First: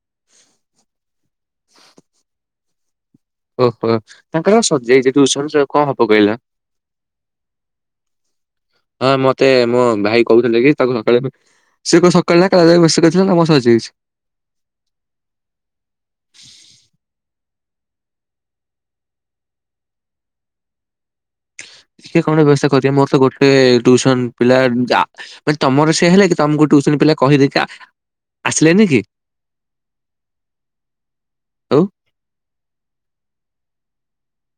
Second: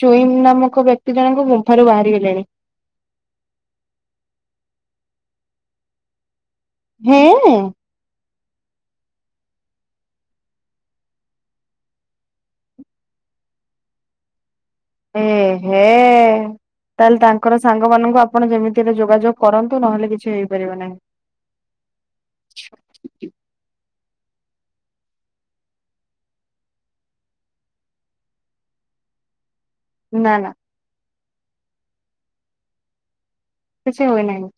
ଚୁଇମ ନାମକ ବ୍ୟକ୍ତି ଜଣଙ୍କୁ ମୁମ୍ଫାରୁ ବାହାରିଗଲେଣି। ଓହୋ ତାଙ୍କରଉ ସଜେଇଛି ଦୁସ କଣ ହବ କହିଲ? ହୁଁଉ। ହଁ ମତେ ମୋ ଭାଇ କହୁଥିଲେ କି ତାକୁ ସକାଳେ ସେ କ ସକାଳେ ନା କାସ୍ତ [unintelligible] କରିଥିଲା ନା ମ ସଜାଇଛି। ହୁଁ ହୁଁ ଉ। ତାହେଲେ ତାଙ୍କର ସାଙ୍ଗ ମାନଙ୍କୁ ଆପଣ ଯେମିତି ହେଲେ ଯୋଗାଯୋଗ କରନ୍ତୁ ନହେଲେ କିଛି ହେଇପାରିବେ ନାହିଁ। କିଏ କଣ ବ୍ୟବସ୍ଥା କରିବା ମୋର ତ ଗୋଟେ ଦୁ ପିଲା ଯା ମାନେ ତମର ସେ ହେଲେ କି ତମକୁ ଟୁସନ ପିଲା କହିଦେଖ ଆସିଲେ ନି କି? ନା ନା। ଆଉ। କିଛି ହୁଏ ନାହିଁ।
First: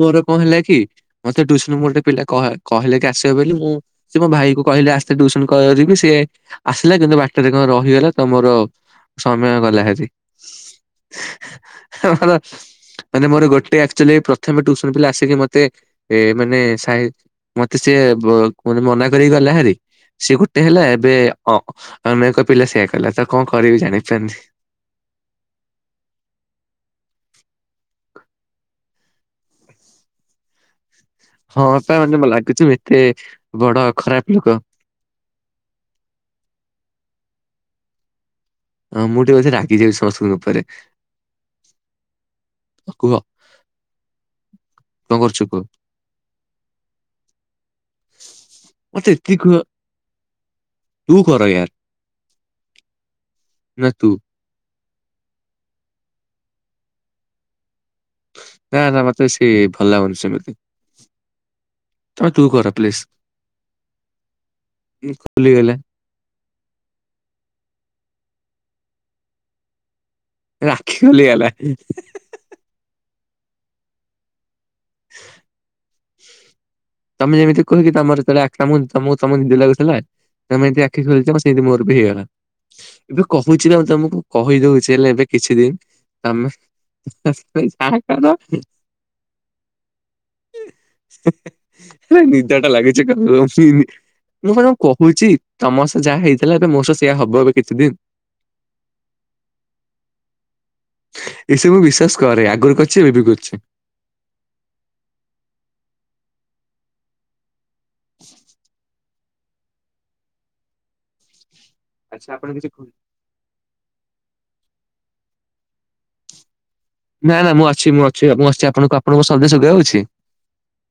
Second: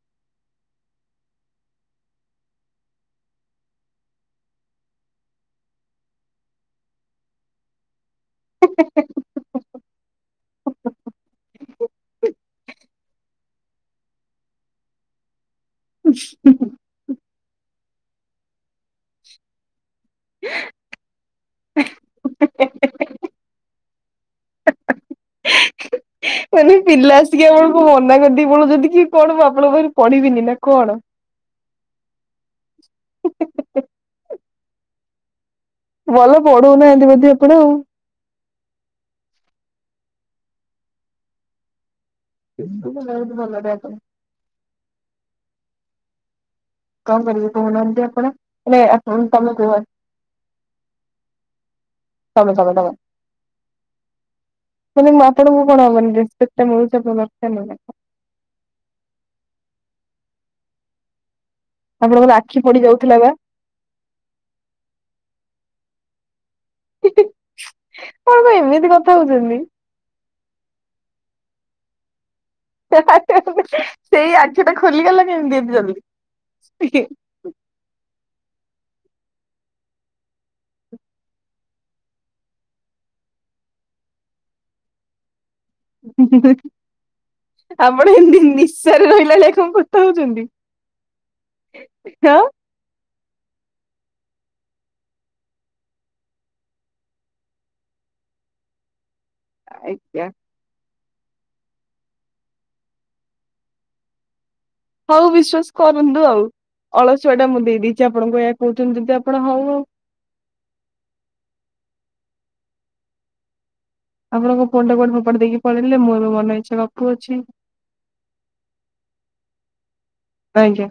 ମୋର କଣ ହେଲା କି ମତେ ଟୁସନ ଗୋଟେ ପିଲା କହି କହିଲେ କି ଆସିବ ବୋଲି ମୁଁ ସେ ମୋ ଭାଇ କୁ କହିଲେ ଆସିଲେ ଟ୍ୟୁସନ କରିବି ସିଏ ଆସିଲା କିନ୍ତୁ ବାଟରେ କଣ ରହିଗଲା। ତ ମୋର ସମୟ ଗଲା ହେରି। ମୋର ମାନେ ମୋର ଗୋଟେ ଟେ ଆଚ୍ୟାୁଲି ପ୍ରଥମେ ଟୁସନ ପିଲା ଆସିକି ମତେ ମାନେ ସହି ମତେ ସିଏ ବ ମନା କରିକି ଗଲା ହେରି। ସିଏ ଗୋଟେ ହେଲା ଏବେ ଅ ଅନେକ ପିଲା ସେଇୟଆ କଲା ତ କଣ କରିବି ଜାଣିପାରୁନି । [unintelligible] ମାନେ ପିଲା ଟିକେ ଆପଣ ମନା କରିଦେଇକି ପଲାଉଚନ୍ତି କି କଣ ମୁଁ ଆପଣଙ୍କ ପାଖ ପଢିବିନି ନା କଣ? ହଁ ତା ମାନେ ଲାଗୁଚି ଏତେ ବଡ ଖରାପ ଲୋକ ଭଲ ପଢୋଉନାହାନ୍ତି ବୋଧେ ଆପଣ ଆଉ ହଁ ମୁଁ ଟେ କଥାେ ରାଗିଯାଇଉଚି ସମସ୍ତଙ୍କ ଉପରେ [unintelligible] କୁହ ବୋହୁତ ଭଲରେ ଆପଣ କଣ କରୁଚୁ କହ? କଣ କରିବେ କହୁନାହାନ୍ତି ଆପଣ ମତେ ମାନେ ଏତିକି ତମେ କୁହ? ତୁ କର ୟାର ତମେ ତମେ ତମେ। ନା ତୁ ମାନେ ଆପଣଙ୍କୁ କଣ ମାନେ ରେସ୍ପେକ୍ଟଟା ମିଳୁଚି ଦରକାର ନାହିଁ ନା କଣ? ନା ନା ମତେ ସିଏ ଭଲ ଲାଗୁନି ସେମିତି ଆ ଆପଣଙ୍କର ତୁ ଆଖି କର ପଡି ଯାଉଥିଲା ବା। ପ୍ଲିଜ ଖୋଲି ଗଲା ହିଁ ହିଁ କଣ ଆପଣ ଏମିତି କଥା ହୋଉଛନ୍ତି? ରାଖି ଖୋଲିଗଲା ହେ ହେ ହେ ସେଇ ଆଖି ଟା ଖୋଲିଗଲା କେମିତି ଏଟେ ଜଲ୍ଦି ତମେ ଯେମିତି କୁହକି ତମର ତମର ଯେତେବେଳ [unintelligible] ତ ତମୁନ ତମୁ ତମୁନ ଲାଗୁ ଥିଲା ତମେ ଏମିତି ଆଖି ଖୋଲିଚ ସେମିତି ମୋର ବି ହେଇଗଲା। ଏବେ କୋହୁଛି ନା ମୁଉ ତମକୁ କହି ଦୋଉଛି ହେଲେ ଏବେ କିଛି ଦିନ ତମେ ତମେ ଯାହା ଆପଣ କର ଏତି ନିଶାରେ ରହିଲା ଭଳିଆ କଣ କଥା ହୋଉଛନ୍ତି ହେଁ ହେଁ ରେ ନିଦା ଟା ଲାଗୁଚି [unintelligible] ମୁଁ କଣ ମୁଁ କୋହୁଛି ତମ ସହ ଯାହା ହେଇଥିଲା ଏବେ ମୋ ସହ ସେଇଆ ହବ ଏବେ କେତେଦିନ [unintelligible] ଆଜ୍ଞା। ଏସବୁ ବିଶ୍ୱାସ କରେ ଆଗରୁ କରୁଚି ଏବେବି କରୁଚି ଆଉ ବିଶ୍ଵାସ କରନ୍ତୁ ଆଉ ଅଳସୁଆ ଟା ମୁଁ ଦେଇେଇଛି ଆପଣଙ୍କ କହୁଚନ୍ତି ଯଦି ଆ ପଣ ହୋ ଆଉ ଆଛା ଆପଣ କିଛି ଖୁ ଆପଣଙ୍କ ଫୋନଟା କୁଆଡ଼େ ଫୋପାଡ଼ି ଦେଇକି ପଳେଇେ ମୁଁ ବି ମନେଇଚ୍ଛା ଗପ ନା ନା ମୁଁ ଅଛି ମୁଁ ଅଛି ମୁଁ ଅଛି ଆପଣଙ୍କୁ ଆପଣଙ୍କୁ ଶବ୍ଦ ସୁଗା ଯାଉଛି? ଆଜ୍ଞା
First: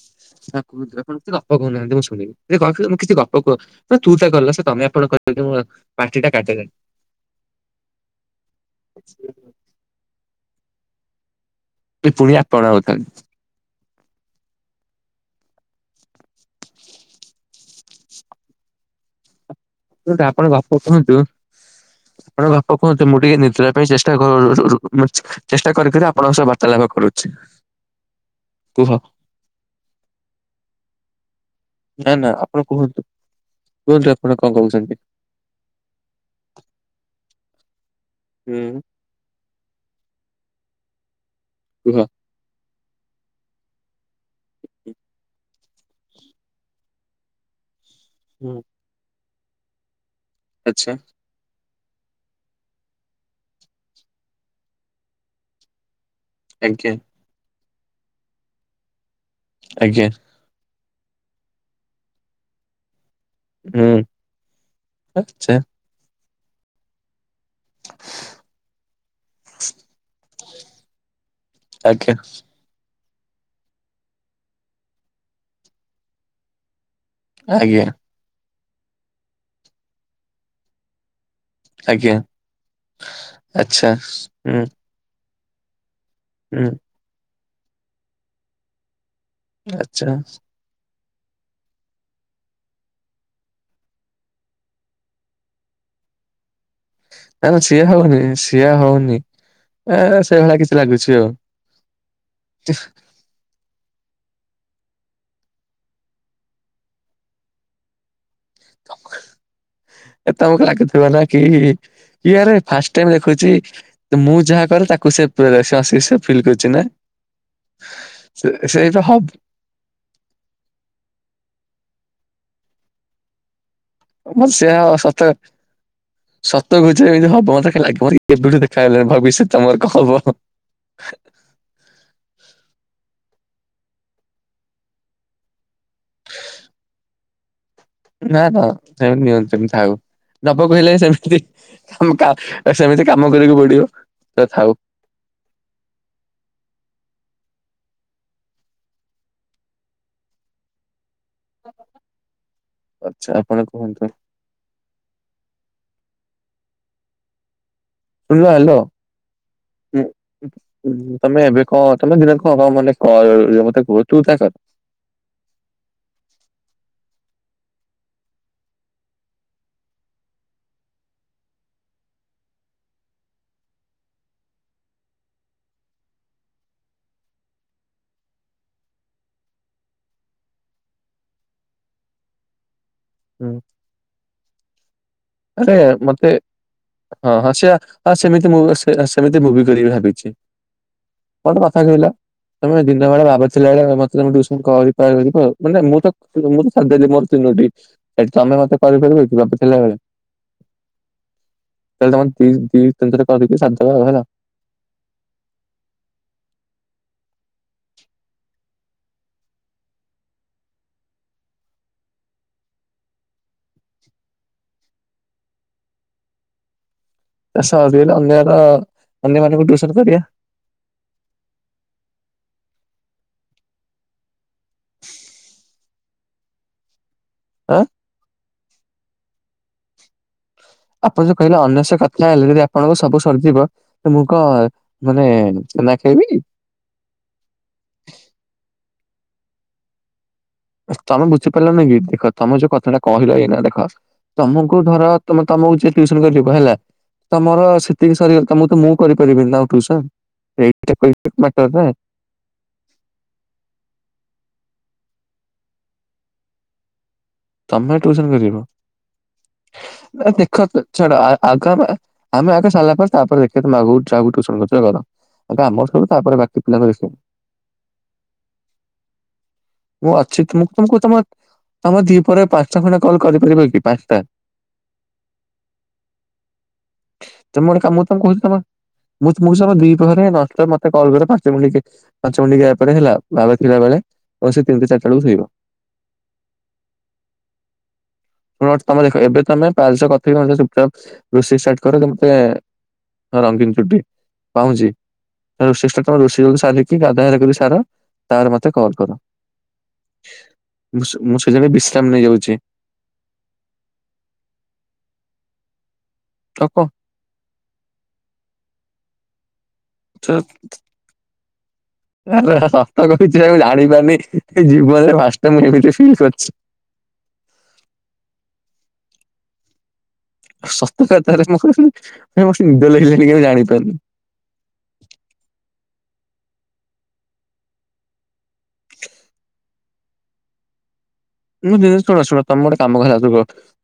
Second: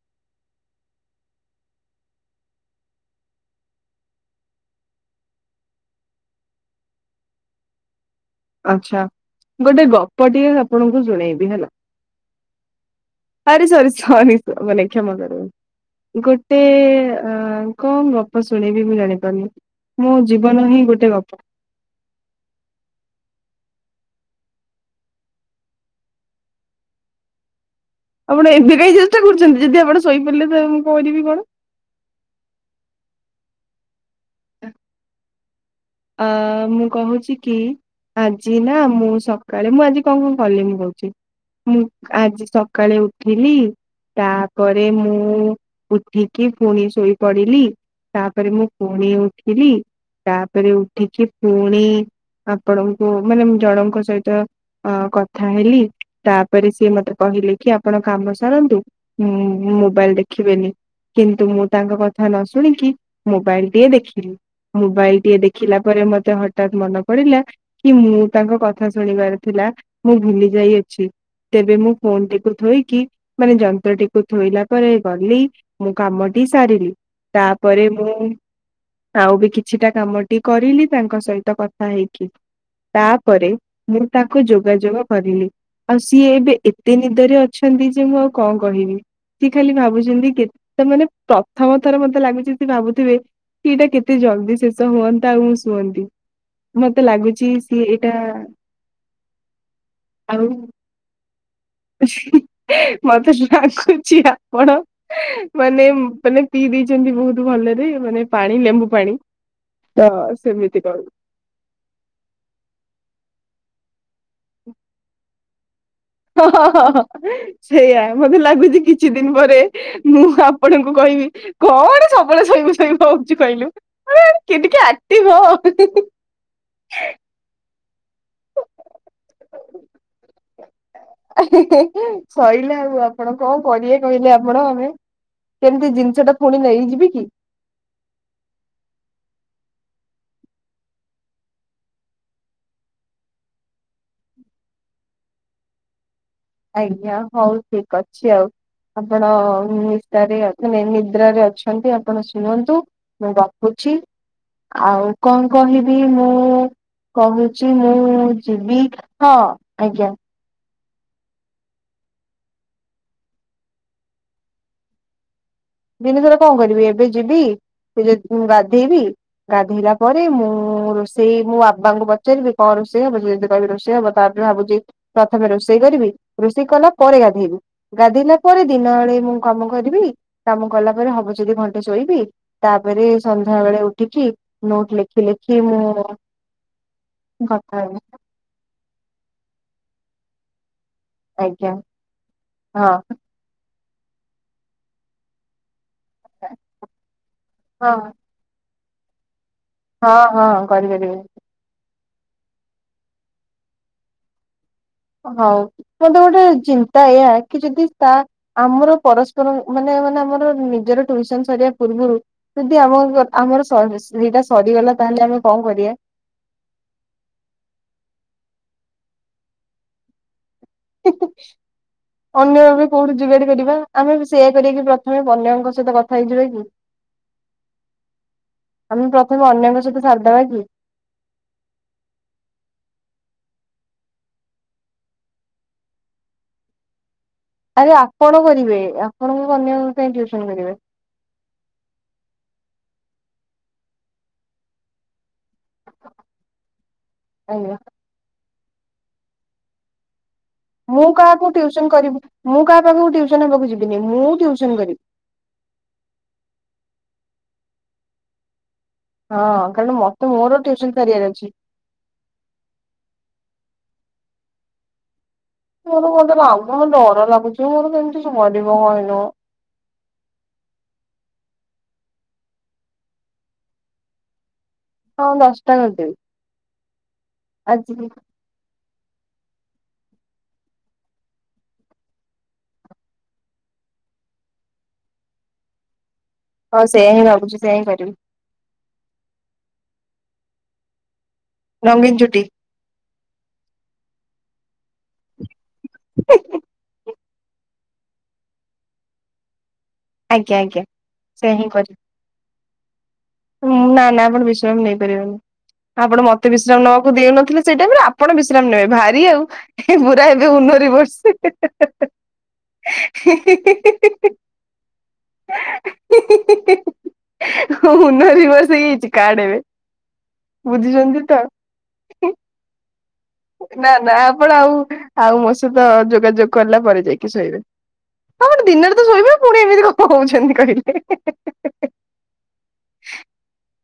[unintelligible] ଆପଣ କିଛି ଗପ କହୁନାହାନ୍ତି ମୁଁ ଶୁଣିମି ଦି କ କେ କିଛି ଗପ କୁହ ମାନେ ତୁ ତା କଲ ସେ ତମେ ଆପଣ କ ହିକି ପାଟିଟା କାଟିଲାଣି ଆଛା ଗୋଟେ ଗପଟିଏ ଆପଣଙ୍କୁ ଶୁଣେଇବି ହେଲା ପୁଣି ଆପଣ ଆଉତାହାନେ ଛରି ସ ମନେ କ୍ଷମା କର। ଗୋଟେ ଅ କଣ ଗପ ଶୁଣେଇବି ମୁଁ ଜାଣିପାରୁନି ମୋ କୁହନ୍ତୁ ଆପଣଙ୍କ ଜୀବନ ବାପ ହିଁ ଗୋଟେ କୁହନ୍ତୁ ଗପ। ଆପଣଙ୍କ ବାପ କୁହନ୍ତୁ ମୁଁ ଟିକେ ନି ଶୋଇବା ପାଇଁ ଚେଷ୍ଟା କ ରୁ ରୁ ମାନେ ଚେଷ୍ଟା କରି କରି ଆପଣଙ୍କ ସହ ବାର୍ତ୍ତାଳପ କରୁଚି ଆପଣ ଏବେ କାଇଁ ଚେଷ୍ଟା କରୁଚନ୍ତି ଯଦି ଆପଣ ଶୋଇପାରିଲେ ତ ମୁଁ କହିବି କଣ? ନା ନା ଆପଣ କୁହନ୍ତୁ କୁହନ୍ତୁ ଆପଣ କଣ କହୁଛନ୍ତି? ଆ ମୁଁ କହୁଛି କି ଆଜି ନା ହୁଁ ମୁଁ ସକାଳେ ମୁଁ ଆଜି କଣ କଣ କଲି ମୁଁ କହୁଛି ମୁଁ କୁହ ଆଜି ସ କାଳେ ଉଠିଲି ତାପରେ ମୁଁ ଉଠିକି ଫୁଣି ଶୋଇପଡିଲି ତାପରେ ମୁଁ ଫୁଣି ଉଠିଲି ତାପରେ ଆଚ୍ଛା ଉଠିକି ଫୁ ଫୁଣି ଆପଣଙ୍କୁ ମାନେ ଜଣଙ୍କ ସହିତ ଅ କଥା ହେଲି। ତାପରେ ସିଏ ଆଜ୍ଞା ମତେ କହିଲେ କି ଆପଣ କାମ ସାରନ୍ତୁ ମୁଁ ମୁଁ ଆଜ୍ଞା ମୋବାଇଲ ଦେଖିବେନି। କିନ୍ତୁ ମୁଁ ତାଙ୍କ କଥା ନ ଶୁଣିକି ମୋବାଇଲ ଟିଏ ହୁଁ ଦେଖିଲି ମୋବାଇଲ ଟିଏ ଦେଖ ଆଚ୍ଛା ଦେଖିଲା ପରେ ମତେ ହଠାତ୍ ମନେ ପଡିଲା କି ମୁଁ ତାଙ୍କ କଥା ଶୁଣିବାର ଥିଲା ମୁଁ ଭୁଲି ଯାଇଅଛି। ତେବେ ମୁଁ ଆଜ୍ଞା ଫୋନଟିକୁ ଥୋଇକି ମାନେ ଯନ୍ତ୍ରଟିକୁ ଥୋଇଲା ପରେ ଗଲି ମୁଁ କାମଟି ସାରିଲି। ଆଜ୍ଞା ତାପରେ ମୁଁ ଆଉ ବି କିଛିଟା କାମଟି କରିଲି ତାଙ୍କ ସହି ତ କଥା ଆଜ୍ଞା ହେଇକି ତାପରେ ଆଚ୍ଛା ମୁଁ ତାକୁ ହୁଁ ଯୋଗାଯୋଗ କରିଲି। ଆଉ ସିଏ ଏବେ ହୁଁ ଏତେ ନିଦରେ ଅଛନ୍ତି ଯେ ମୁଁ ଆଉ କଣ କହିବି। କି ଖାଲି ଆଚ୍ଛା ଭାବୁଛନ୍ତି କେ ତାମାନେ ପ୍ରଥମ ଥର ମତେ ଲାଗୁଛି ସେ ଭାବୁଥିବେ କି ଏଇଟା କେତେ ଜଲ୍ଦି ଶେଷ ହୁଅ ନ୍ତା ମୁ ଶୁଅନ୍ତି। ମତେ ଲାଗୁଛି ନା ନା ସିଏ ଏଇଟା ହଉନି ସିଆ ହଉନି। ଏ ସେଇଭଳିଆ କିଛି ଲାଗୁଛି ଆଉ। ହିଁ ମତେ ଲାଗୁଚି ଆ କଣ ମାନେ ମାନେ ପିଇ ଦେଇଛନ୍ତି ବହୁତ ଭଲରେ ମାନେ ପାଣି ଲେମ୍ବୁ ପାଣି ତ ଏ ତମକୁ ସେମିତି କଣ ଲାଗୁଥିବ ନା କି ଇଏରେ ଫାଷ୍ଟ ଟାଇମ ଦେଖୁଛି ମୁଁ ଯାହା କରେ ତାକୁ ସେ ପ୍ରେରସସ ହଁ ହଁ ହ ସେଇୟା ମତେ ଲାଗୁଛି ସେଇଟା କିଛି ହବ ଦିନ ପରେ ମୁଁ ଆପଣଙ୍କୁ କହି ବି କଣ ସବୁବେଳେ ଶୋଇବୁ ଶୋଇ ହଉଛି କହିଲୁ। ହ ମତେ କେ ସେ ଟିକେ ସତ ଆକ୍ଟିଭ ହୋ। ସତ କହୁଛି ଏମିତି ହବ ମତେ କାଇଁ ଲାଗେ ମତେ ଏବେଠୁ ଦେଖା ହେଲାଣି ଭବିଷ୍ୟ ତମର କଣ ହବ? ହଁ ହିଁ ହିଁ ସଇଲା ଆଉ ଆପଣ କଣ କରିବେ କହିଲେ ଆପଣ ଆମେ କେମିତି ଜିନିଷ ଟା ପୁଣି ନେଇଯିବି କି? ନା ନା ସେମି ନିଅନ୍ତୁନି ଥାଉ। ନବ କହିଲେ ସେମିତି ତମେ କା ସେମିତି କାମ କରିବାକୁ ପଡିବ। ତଥାଉ। ଆଜ୍ଞା ହଉ ଠିକ ଅଛି ଆଉ। ଆପଣ ନିଶାରେ ମାନେ ନିଦ୍ରାରେ ଅଛନ୍ତି ଆପଣ ସୋ ଶୁଅନ୍ତୁ ଆଚ୍ଛା ମୁଁ ଆପଣ ରଖୁଛି। କୁହନ୍ତୁ ଆଉ କଣ? କହିବି ମୁଁ କହୁ ଚି ମୁଁ ଶୁଣିଲ ହ୍ୟାଲୋ। ଯିବି ହଁ ଆଜ୍ଞା ହୁଁ ତମେ ଏବେ କଣ ତମେ ଦିନ କଣ ହ ମାନେ କର ମତେ କୁହ ତୁ ତା କର? ଦିନ ସାରା କଣ କରିବି। ଏବେ ଯିବି ଯ ଗାଧେଇବି ଗାଧେଇଲା ପରେ ମୁଁ ରୋଷେଇ ମୁଁ ବାବାଙ୍କୁ ପଚାରିବି କଣ ରୋଷେଇ ହବ? ସେ ଯଦି କହିବେ ରୋଷେଇ ହବ ତା ଭାବୁଛି ପ୍ରଥମେ ରୋଷେଇ କରିବି ରୋଷେଇ କଲା ପରେ ଗାଧେଇବି ଗାଧେଇଲା ପରେ ଦିନବେଳେ ମୁଁ ମୁଁ କାମ କରିବି କାମ କଲା ପରେ ହବ ଯଦି ଘଣ୍ଟେ ଶୋଇବି। ତାପରେ ସନ୍ଧ୍ୟା ବେଳେ ଉଠିକି ନୋଟ ଲେଖ ଆରେ ମତେ ହଁ କଥା ହେବି ସେଇଆ ସେମିତି ମୁ ଵ ହ ସେମିତି ମୁ ବି କରିବି ଭାବିଛି। ଗୋଟେ ଆଜ୍ଞା କଥା କହିଲ ତମେ ଦିନ ହଁ ବେଳେ ବାଵୁ ଥିଲା ବେଳେ ମତେ ମତେ ତମେ ଟିଉସନ କରିପାରିବ ମାନେ ମୁଁ ତ ମୁଁ ତ ସାରି ଦେଲି ମୋର ତିନୋଟି ହଁ ଏ ତମେ ମତେ କରିପାରିବ ଏକ ବାବୁ ଥିଲାବେଳେ? ହଁ ହଁ କରି ପାରିବି। ତାହାଲେ ତମର ଦି ଦି ତିନି ଥର କରିକି ସାରି ଦବ ଆଉ ହେଲା। ହଉ ମତେ ଗୋଟେ ଚିନ୍ତା ଏଇଆ କି ଯଦି ତା ଆମର ପରସ୍ପର ମାନେ ମାନେ ଆମର ନିଜର ଟ୍ୟୁସନ ସରିବା ପୂର୍ବରୁ ଯଦି ଆମ ଆମର ସ ସେଟା ସରିଗଲା ତ ତାହେଲେ ଆମେ କଣ କରିବା? ସରିଗଲେ ଅନ୍ୟର ଅନ୍ୟ ମାନଙ୍କୁ ଟ୍ୟୁସନ କରିବା। ହେଁ ହେଁ ଅନ୍ୟ ବି କୋଉଠି ଯୁଗାଡି କରିବା ଆମେ ବି ସେୟା କରିବା କି ପ୍ରଥମେ ଅନ୍ୟମାନଙ୍କ ସହିତ କଥା ହେଇଯିବା କି? ଆଁ? ଆମେ ପ୍ରଥମେ ଅନ୍ୟଙ୍କ ସହିତ ସାରିଦବା କି? ଆପଣ ଯୋଉ କହିଲେ ଅନ୍ୟ ସହ କଥା ହେଲେ ଯଦି ଆପଣଙ୍କ ସବୁ ସରିଯିବ ମୁ କଣ ମାନେ ଛେନା ଖାଇବି। ଆରେ ଆପଣ କରିବେ ଆପଣଙ୍କ ବନ୍ୟା ଙ୍କ ପାଇଁ ଜୁ ତମେ ବୁଝିପାରିଲ ନିକି ଦେଖ ତମେ ଯୋଉ କଥାଟା କହିଲ ଏଇନା ଦେଖ ତମୁକୁ ଧର ତୁମେ ତମକୁ ଯିଏ ଟ୍ୟୁସନ କରିଯିବ ହେଲା ତମର ଆଜ୍ଞା ସେତିକି ସରିଗଲା ତମକୁ ମୁଁ କରିପାରିବିନି ନା ଆଉ ଟ୍ୟୁସନ୍। ମୁଁ କାହାକୁ ଟ୍ୟୁସନ୍ କରିବି ମୁଁ କାହା ପାଖୁକୁ ଟ୍ୟୁସନ୍ ହେବାକୁ ଯିବିନି ମୁଁ ଟ୍ୟୁସ୍ ସନ୍ କରିବ୍ ତମେ ଟ୍ୟୁସନ୍ କରିବ? ହଁ କାରଣ ମତେ ନାଇ ମୋର ଦେଖ ଟ୍ୟୁସନ ଛାଡ ସାରିବାର ଅଛି। ଆଗ ଆମେ ଆମେ ଆଗ ସାଲା ପ ତାପରେ ମାଗୁ ଯାକୁ ଟ୍ୟୁସନ୍ କରୁଥୁଲ କର। ଆଗ ଆମର ସରୁ ମୋର କଁ ତାପରେ ବାକି ପିଲାଙ୍କୁ ଦେଖିବ ଡର ଲାଗୁଛି ମୋର କେମିତି ସରିବ କହିଲ? ମୁଁ ଅଛି ତୁମୁ କୁ ତୁମ ଆମ ଦିପହରେ ପାଞ୍ଚ ଖଣ୍ଡ କଲ୍ କରିପାରିବା କି ପାଞ୍ଚଟା? ହଁ ଦଶଟା କରି ଦେବି। ତମେ ଗୋଟେ କାମ ତ କୋଉ ତମେ ମୁଁ ତୁମ ସହ ଦିପହରେ ମତେ ମତେ କଲ୍ କରିବ ପାଞ୍ଚ ମିନିଟ୍ ପାଞ୍ଚ ମିନିଟ୍ ଗ୍ୟାପରେ ହେଲା ବାବା ଥିଲା ବେଳେ। ଆଉ ସେ ତିନିଟା ଚାରିଟା ବେଳକୁ ଶୋଇବ। ହଁ ସେଇୟା ହିଁ ଭାବୁଛି ସେଇୟା ହିଁ କରିବି ତମେ ଦେଖ ଏବେ ତମେ ପାୟେଲ ସ ଚୁପଚାପ ରୋଷେଇ ଷ୍ଟାର୍ଟ୍ କର ରଙ୍ଗୀନ ଚୁଟି ରଙ୍ଗୀନ ଚୁଟି ପାଉଁଜି ରୋଷେଇ ତମେ ରୋଷେଇ ସାରିକି ଗାଧ୍ ବାହାର କରି ସାର ତାପରେ ମତେ କଲ୍ କର। ଆଜ୍ଞା ଆଜ୍ଞା। ସେଇୟା ହିଁ ଏବେ କରିବି ବିଶ୍ରାମ୍ ନେଇ ଯାଉଚି। ନା ନା ଆପଣ ବିଶ୍ରାମ ନେଇ ପାରିବେନି। ଆପଣ ମତେ ଆଉ ବିଶ୍ରାମ୍ କଣ ନବାକୁ ଦେଉନଥିଲେ ସେଇ ଟାଇମରେ ଆପଣ ବିଶ୍ରାମ୍ ନେବେ ଭାରି ଆଉ ଛ ଏବୁରା ଏବେ ଉନରେ ବର୍ଷ୍ ହେ ହେ ହେ ହେ ଏ। ଆରେ ସତ କହୁଛି ମୁଁ ଜାଣି ପାରୁନି ଜୀବନରେ ଫାର୍ଷ୍ଟ ଟାଇମ୍ ଏମିତି ଫିଲ୍ କରୁଚି। ଉନୋ ଦିବସ ହେଇଯାଇଛି କାଡେବେ ସତ କଥାରେ ମତେ ନିଦ ଲାଗିଲାଣି କି ମୁଁ ଜାଣିପାରୁନି। ନା ନା ଆପଣ ଆଉ ଆଉ ମୋ ସହିତ ଯୋଗାଯୋଗ କଲା ପରେ ଯାଇକି ଶୋଇବେ। ହଁ ଣ ଦିନରେ ତ ଶୋଇବେ ପୁଣି ଏମିତି କଣ ହୋଉଚନ୍ତି କହିଲେ? ମୁଁ ଦିନେ ଶୁଣ ଶୁଣ ତମେ ଗୋଟେ କାମ କର ରୁ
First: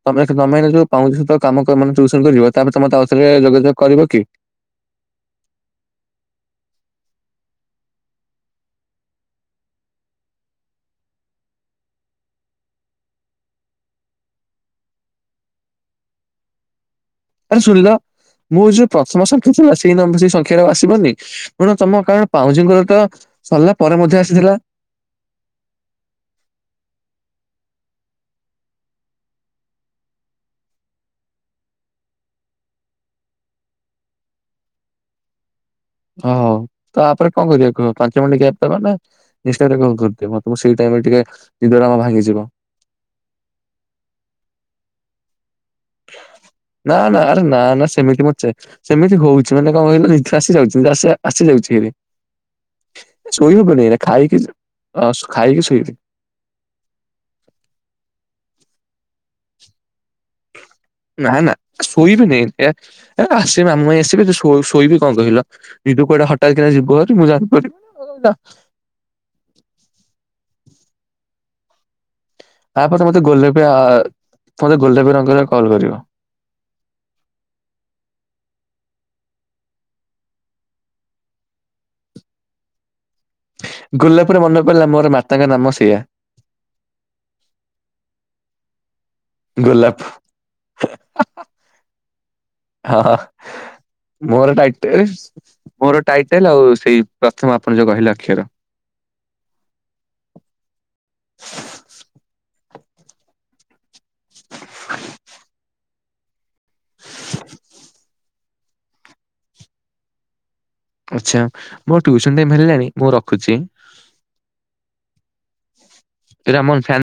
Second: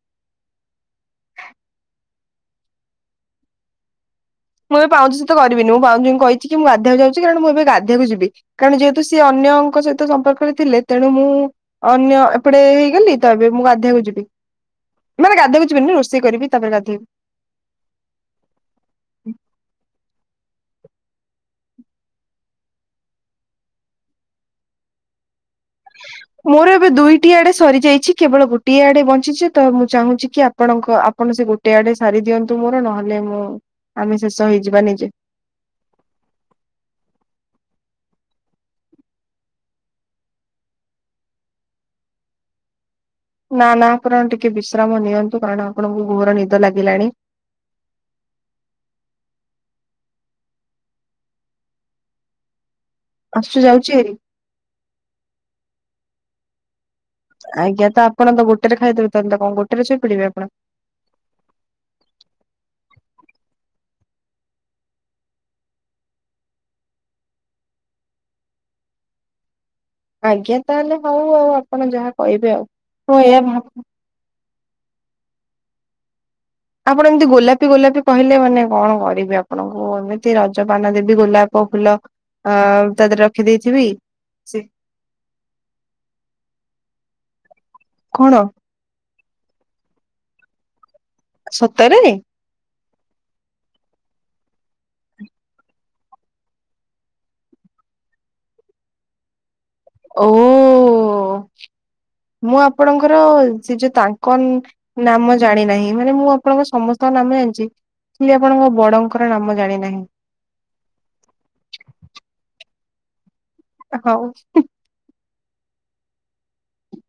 ତମେ ତମେ ଏଇନା ଯୋଉ ପାଉଁଜି ସହିତ କାମ ମାନେ ଟ୍ୟୁସନ୍ କରିବ ତାପରେ ତମେ ମତେ ଆଉ ଥରେ ଯୋଗାଯୋଗ କରିବ କି? ମୁଁ ଏବେ ପାଉଁଜି ସହିତ କରିବି ନି ମୁଁ ପାଉଁଜିଙ୍କୁ କହିଚି କି ଗାଧେଇଆକୁ ଯାଉଚି କାରଣ ମୁଁ ଏବେ ଗାଧେଇଆକୁ ଯିବି କାରଣ ଯେହେତୁ ସିଏ ଅନ୍ ନ୍ୟଙ୍କ ସହିତ ସମ୍ପର୍କରେ ଥିଲେ ତେଣୁ ମୁଁ ଅନ୍ୟ ଏପଟେ ହେଇଗଲି ତ ଏବେ ମୁଁ ଗାଧେଇଆକୁ ଯିବି। ମାନେ ଗାଧେଇଆକୁ ଯିବିନି ରୋଷେଇ କରିବି ତାପରେ ଗାଧେଇବି। ଆରେ ଶୁଣିଲ ମୋର ଯୋଉ ପ୍ରଥମ ସଂଖ୍ୟା ଥିଲା ସେଇ ନମ୍ୱ ସେ ସଂଖ୍ ଖ୍ୟାର ଆଉ ଆସିବନି ତମ କାରଣ ପାଉଁଜିଙ୍କର ତ ସରିଲା ପରେ ମଧ୍ୟ ଆସିଥିଲା। [inaudible] ମୋର ଏବେ ଦୁଇଟି ଆଡେ ସରିଯାଇଛି କେବଳ ଗୋଟିଏ ଆଡେ ବଞ୍ଚିଛି ତ ମୁଁ ଚାହୁଁଛି କି ଆପଣଙ୍କ ଆପଣ ସେ ଗୋଟେ ଆଡେ ସାରି ଦିଅନ୍ତୁ ମୋର ନହେଲେ ମୁଁ ଆମେ ଶେଷ ହେଇଯିବା ନିଜେ। ହଁ ଯୋଉ। ତାପରେ କଁ କରିବା କୁହ ପାଞ୍ଚ ମିନ୍ଟି ଗ୍ୟାପ୍ ଦବା ନା ଇନ୍ସ୍ଟାରେ କଲ୍ କରିଦିଅ ମତେ ମୁ ସେଇ ଟାଇମ୍ ରେ ଟିକେ ଦରାମ ଭାଙ୍ଗିଯିବ। ନାଁ ନାଁ ଆପଣ ଟିକେ ବିଶ୍ରାମ ନିଅନ୍ତୁ କାରଣ ଆପଣଙ୍କୁ ଘୋର ନିଦ ନା ଲାଗିଲାଣି। ନା ଆରେ ନା ନାଁ ସେମିତି ମୁ ଚେ ସେମିତି ହୋଉ ଛେ ମାନେ କଁ କହିଲ ଦୁଇଥର ଆସି ଯାଉଛନ୍ତି ଆସ ଆସି ଯାଉଛିି ଖାରି ଆସୁଛି ଶୋଇ ହବନି ଯାଉଛି ହେରି। ଖାଇକି ଅ ଖାଇକି ଶୋଇବି। ଆଜ୍ଞା ତ ଆପଣ ତ ଗୋଟେରେ ଖାଇଦେଉତେ ତ କଣ ଗୋଟେରେ ସୋଇ ପଡିବେ ଆପଣ? ନା ନା ଶୋଇବି ନି ଏ ଏ ଆସିବେ ମାମୁ ମାଇଁ ଆସିବି ଶୋଇବି କଁ କହିଲ। ଦିଦୁ କୁଆଡେ ହଟାତ୍ କିନା ଯିବ ମୁଁ ଜାଣିପାରି ଆଜ୍ଞା ତାହେଲେ ହୋଉ ଆଉ ଆପଣ ଯାହା କହିବେ ଆଉ। ଆପରେ ମୁଁ ମତେ ଏଇଆ ଭାବ ଗୋଲେପେ ଆ ମତେ ଗୋଲେପେ ରଙ୍ଗରେ କଲ୍ କରିବ। ଆପଣ ଏମିତି ଗୋଲାପୀ ଗୋଲାପୀ କହିଲେ ମାନେ କଣ କରିବି ଆପଣଙ୍କୁ। ଏମିତି ରଜପାନ ଦେବି ଗୋଲାପ ଫୁଲ ଅଁ ତା ଦେହର ଗୋଲାପରେ ମନେ ପଡିଲା ମୋର ମାତାଙ୍କ ନାମ ସେଇଆ। କଣ? ଗୋଲାପି ହେଁ। ସତରେ। ହଁ। ମୋର ଟାଇଟେସ ମୋର ଟାଇଟେଲ ଆଉ ସେଇ ପ୍ରଥମ ଆପଣ ଯୋଉ କହିଲେ ଅକ୍ଷର। ହଁ ଓ ମୁଁ ଆପଣଙ୍କର ସେ ଯୋଉ ତା କଣ ନାମ ଜାଣି ନାହିଁ। ମାନେ ମୁଁ ଆପଣଙ୍କ ସମସ୍ତଙ୍କ ନାମ ଜାଣିଚି। ଖାଲି ଆପଣଙ୍କ ବଡଙ୍କର ନାମ ଜାଣିନାହିଁ। ଆଛା ମୋ ଟିଉସନ ଟାଇମ ହେଲାଣି। ମୁଁ ରଖୁଛି। ହଉ। ହୁଁ । ଏଇଟା ଆମର ଫ୍ୟ୲ନ।